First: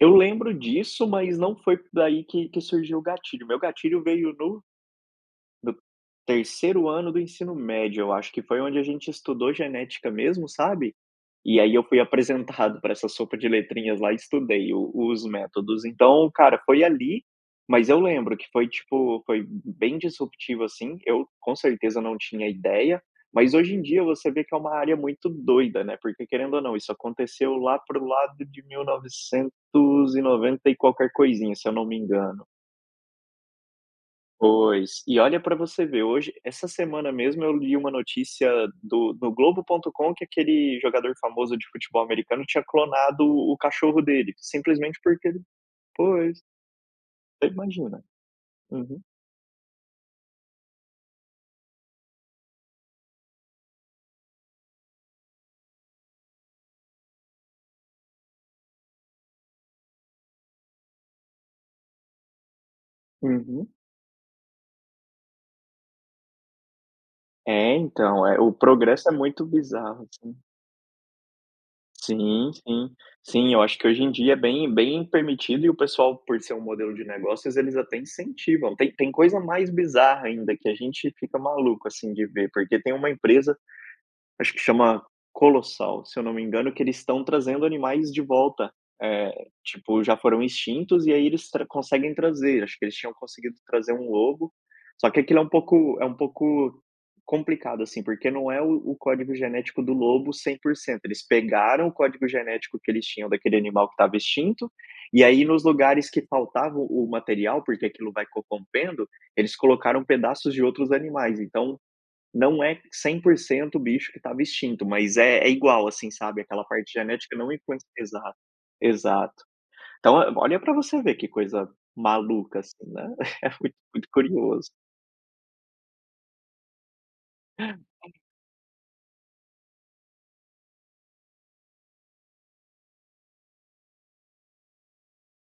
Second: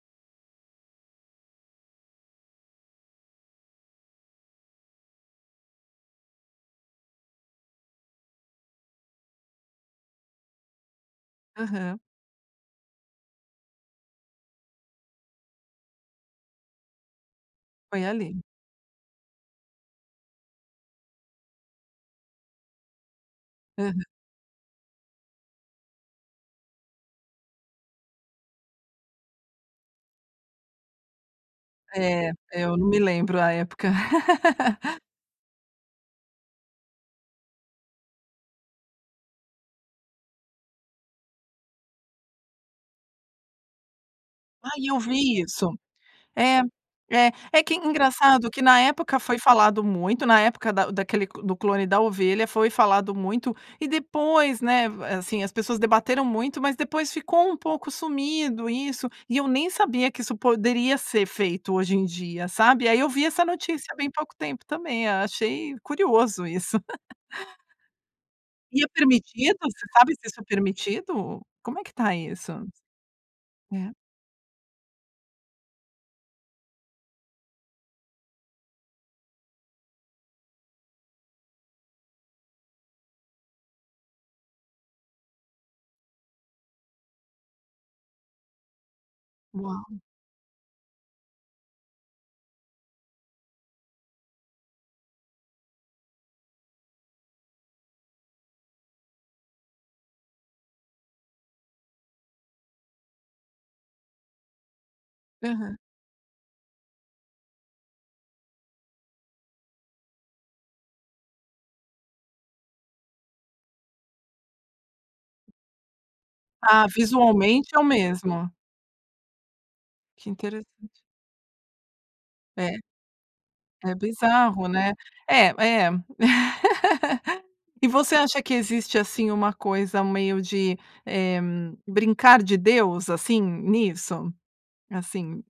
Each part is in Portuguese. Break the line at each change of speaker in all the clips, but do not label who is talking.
Eu lembro disso, mas não foi daí que que surgiu o gatilho. Meu gatilho veio no no 3º ano do ensino médio, eu acho, que foi onde a gente estudou genética mesmo, sabe, e aí eu
Aham.
fui apresentado pra essa sopa de letrinhas lá e estudei os os métodos. Então, cara, foi ali, mas eu
Foi ali.
lembro que foi tipo, foi bem disruptivo assim, eu, com certeza não tinha ideia, mas hoje em dia
Aham.
você vê que é uma área muito doida, né, porque, querendo ou não, isso aconteceu lá para o lado de mil novecentos e qualquer coisinha, se eu não me
É,
engano.
eu não me lembro a época.
Pois, e olha pra você ver, hoje essa semana mesmo eu li uma notícia do do Globo.com que aquele jogador famoso de americano, tinha clonado o o cachorro dele,
Ai, eu
simplesmente porque
vi
ele
isso.
pois.
É. É,
Te
é que é
imagina.
engraçado que na
Aham.
época foi falado muito, na época da o daquele do clone da ovelha, foi falado muito e depois, né, va assim, as pessoas debateram muito mas depois ficou um pouco sumido isso, e eu nem sabia que isso poderia ser feito hoje em dia, sabe, aí eu vi essa
Uhum.
notícia bem pouco tempo também, a achei curioso isso.
É, então, eh, o
E é
progresso é muito
permitido, você
bizarro,
sabe se
assim
isso é permitido? Como é que está
Sim,
isso?
sim. Sim, eu acho que
É.
hoje em dia é bem bem permitido e o pessoal, por ser um modelo de negócios, eles até incentivam, tem tem coisa mais bizarra ainda que a gente fica maluco assim de ver, porque tem uma empresa, acho que chama Colossal, se eu não me engano, que eles estão trazendo animais de volta, eh,
Uau.
tipo, já foram extintos e aí eles tra conseguem trazer, acho que eles tinham conseguido trazer um lobo só que aquilo é um pouco é um pouco, complicado, assim, porque não é o o código genético do lobo 100%, eles pegaram o código genético que eles tinham daquele animal que estava extinto, e aí nos
Aham.
lugares que faltava o o material, porque aquilo vai corrompendo, eles colocaram pedaços de outros animais, então, não é 100% o bicho que estava extinto, mas é é igual, assim, sabe, aquela
Ah,
parte genética não
visualmente é o
influencia exato
mesmo.
exato. Então,
Que
ó, olha pra
interessante.
você ver que coisa, maluca,
É,
assim, né, é muito
é
cudi
bizarro,
curioso
né. É, é. E você acha que existe, assim, uma coisa meio de, eh, "brincar de Deus", assim, nisso? Assim,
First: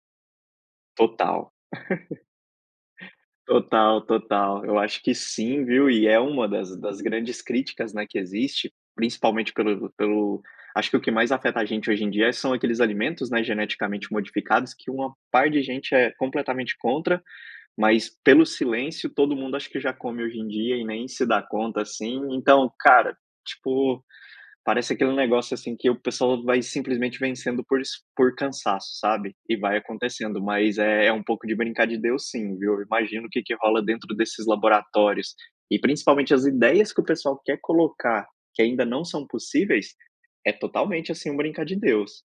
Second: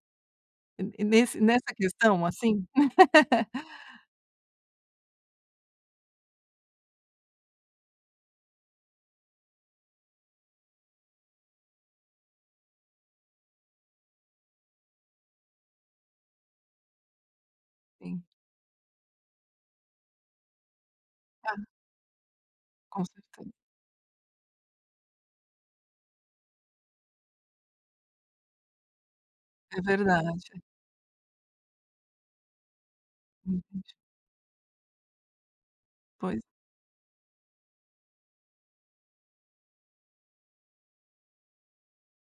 en nesse
Total.
nessa questão, assim?
Total, total. Eu acho que sim, viu, e é uma das das grandes críticas, né, que existe, principalmente pelo pelo acho que o que mais afeta a gente hoje em dia, são aqueles alimentos, né, geneticamente modificados, que uma par de gente é completamente contra, mas
Sim.
pelo silêncio, todo mundo acha que já come hoje em dia, e nem se dá
Ah.
conta, assim, então, cara,
Consertando
tipo, parece aquele negócio, assim, que o pessoal vai simplesmente vencendo por es por cansaço, sabe, e vai
É
acontecendo,
verdade.
mas é um pouco de "brincar de Deus", sim, viu, imagino o que que
Uhum.
rola dentro desses laboratórios e principalmente
Pois.
as ideias que o pessoal quer colocar, que ainda não são possíveis, é totalmente, assim, um "brincar de Deus".